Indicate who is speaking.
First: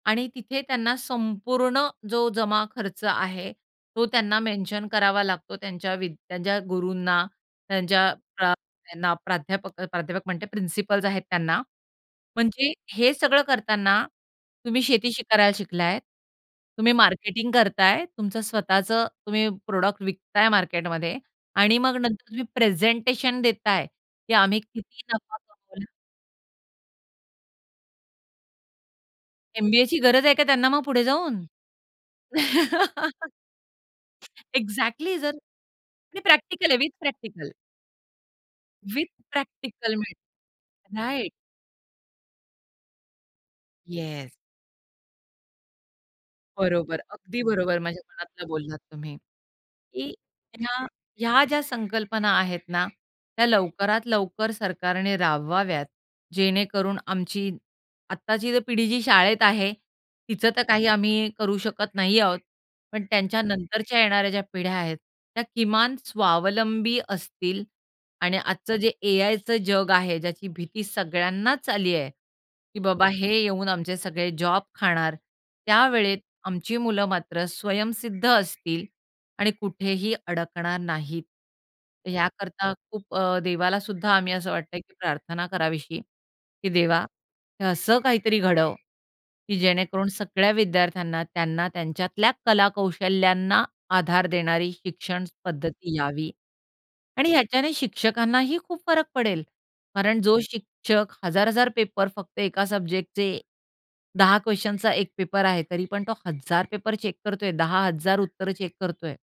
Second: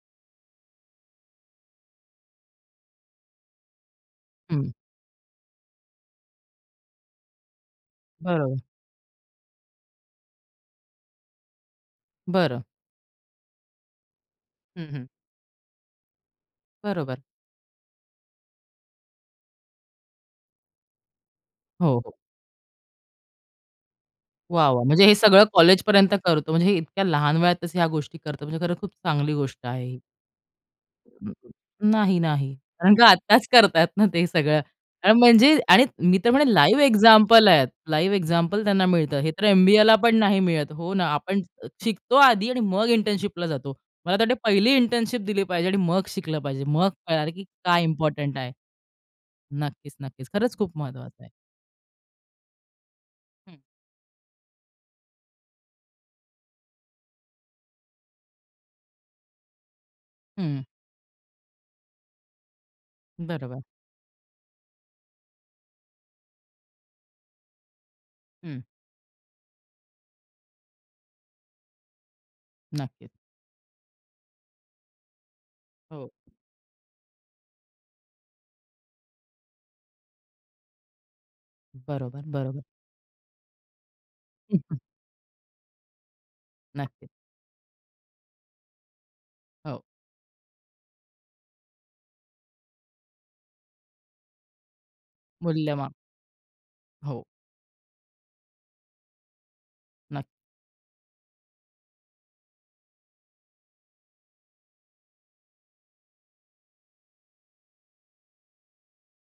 Speaker 1: आणि तिथे त्यांना संपूर्ण जो जमा-खर्च आहे, तो त्यांना
Speaker 2: हं.
Speaker 1: मेन्शन करावा लागतो, त्यांच्या वी त्यांच्या गुरूंना त्यांच्या अ,
Speaker 2: बरं.
Speaker 1: त्यांना प्राध्यापक, प्राध्यापक म्हणते, प्रिन्सिपल्स आहेत त्यांना.
Speaker 2: बरं.
Speaker 1: म्हणजे हे सगळं करताना, तुम्ही
Speaker 2: हं, हं.
Speaker 1: शेती करायला शिकला आहेत, तुम्ही
Speaker 2: बरोबर.
Speaker 1: मार्केटिंग करत आहेत. तुमचं स्वतःचं तुम्ही प्रॉडक्ट विकत आहे मार्केटमध्ये आणि
Speaker 2: हो,
Speaker 1: मग
Speaker 2: हो.
Speaker 1: नंतर तुम्ही प्रेझेंटेशन देत आहे, की आम्ही
Speaker 2: वाह, वाह्!
Speaker 1: किती
Speaker 2: म्हणजे हे
Speaker 1: नफा
Speaker 2: सगळं
Speaker 1: कमवला.
Speaker 2: कॉलेजपर्यंत करतो. म्हणजे हे इतक्या लहान वयातच ह्या गोष्टी करतो. म्हणजे खरं खूप चांगली गोष्ट आहे
Speaker 1: एम-बी-एची
Speaker 2: ही.
Speaker 1: गरज आहे का त्यांना मग पुढे जाऊन?
Speaker 2: नाही, नाही. कारण का आत्ताच करतायत ना, ते सगळं
Speaker 1: एक्झॅक्टली. जर
Speaker 2: म्हणजे आणि मी
Speaker 1: हे
Speaker 2: तर म्हणेन,
Speaker 1: प्रॅक्टिकल आहे,
Speaker 2: लाईव्ह
Speaker 1: विथ
Speaker 2: एक्झाम्पल
Speaker 1: प्रॅक्टिकल.
Speaker 2: आहेत. लाईव्ह एक्झाम्पल त्यांना
Speaker 1: विथ
Speaker 2: मिळतं. हे तर एम-बी-ए
Speaker 1: प्रॅक्टिकल
Speaker 2: ला पण नाही मिळत हो
Speaker 1: मिळतं.
Speaker 2: ना,
Speaker 1: राइट.
Speaker 2: आपण शिकतो आधी आणि मग इंटर्नशिपला जातो. मला तर
Speaker 1: येस.
Speaker 2: वाटतं पहिली इंटर्नशिप दिली पाहिजे आणि मग शिकलं पाहिजे. मग
Speaker 1: बरोबर.
Speaker 2: कळाले,
Speaker 1: अगदी
Speaker 2: की
Speaker 1: बरोबर
Speaker 2: काय
Speaker 1: माझ्या
Speaker 2: इम्पोर्टंट
Speaker 1: मनातलं
Speaker 2: आहे.
Speaker 1: बोललात तुम्ही.
Speaker 2: नक्कीच,
Speaker 1: की
Speaker 2: नक्कीच खरंच खूप
Speaker 1: ह्या,
Speaker 2: महत्वाचं आहे.
Speaker 1: ह्या ज्या संकल्पना आहेत ना, त्या
Speaker 2: हं.
Speaker 1: लवकरात लवकर सरकारने राबवाव्यात, जेणेकरून आमची आत्ताची पिढी जी शाळेत आहे, तिचं
Speaker 2: हं.
Speaker 1: तर काही आम्ही करू शकत नाही आहोत. पण
Speaker 2: बरोबर.
Speaker 1: त्यांच्यानंतरच्या येणाऱ्या ज्या पिढ्या आहेत, त्या किमान स्वावलंबी असतील आणि
Speaker 2: हं.
Speaker 1: आजचं जे ए आयचं जग आहे, ज्याची भीती सगळ्यांनाच आली आहे, की बाबा
Speaker 2: नक्कीच.
Speaker 1: हे येऊन आमचे सगळे जॉब खाणार.
Speaker 2: हो.
Speaker 1: त्यावेळेत आमची मुलं मात्र स्वयंसिद्ध असतील आणि कुठेही अडकणार नाहीत.
Speaker 2: बरोबर, बरोबर.
Speaker 1: याकरता खूप अ, देवाला सुद्धा आम्ही असं
Speaker 2: हं,
Speaker 1: वाटतं
Speaker 2: हं.
Speaker 1: आहे, की प्रार्थना करावीशी. की "देवा
Speaker 2: नक्कीच.
Speaker 1: हे असं काहीतरी घडव, की
Speaker 2: हो.
Speaker 1: जेणेकरून सगळ्या विद्यार्थ्यांना त्यांना त्यांच्यातल्या कलाकौशल्यांना आधार देणारी शिक्षण
Speaker 2: मूल्यमाप.
Speaker 1: पद्धती यावी."
Speaker 2: हो.
Speaker 1: आणि ह्याच्याने शिक्षकांनाही खूप फरक पडेल. कारण
Speaker 2: नक्की.
Speaker 1: जो शिक्षक 1000-1000 पेपर फक्त एका सब्जेक्टचे 10 क़्वश्चनचा एक पेपर आहे तरी पण तो हजार पेपर चेक करतो आहे. 10,000 उत्तरं चेक करतो आहे.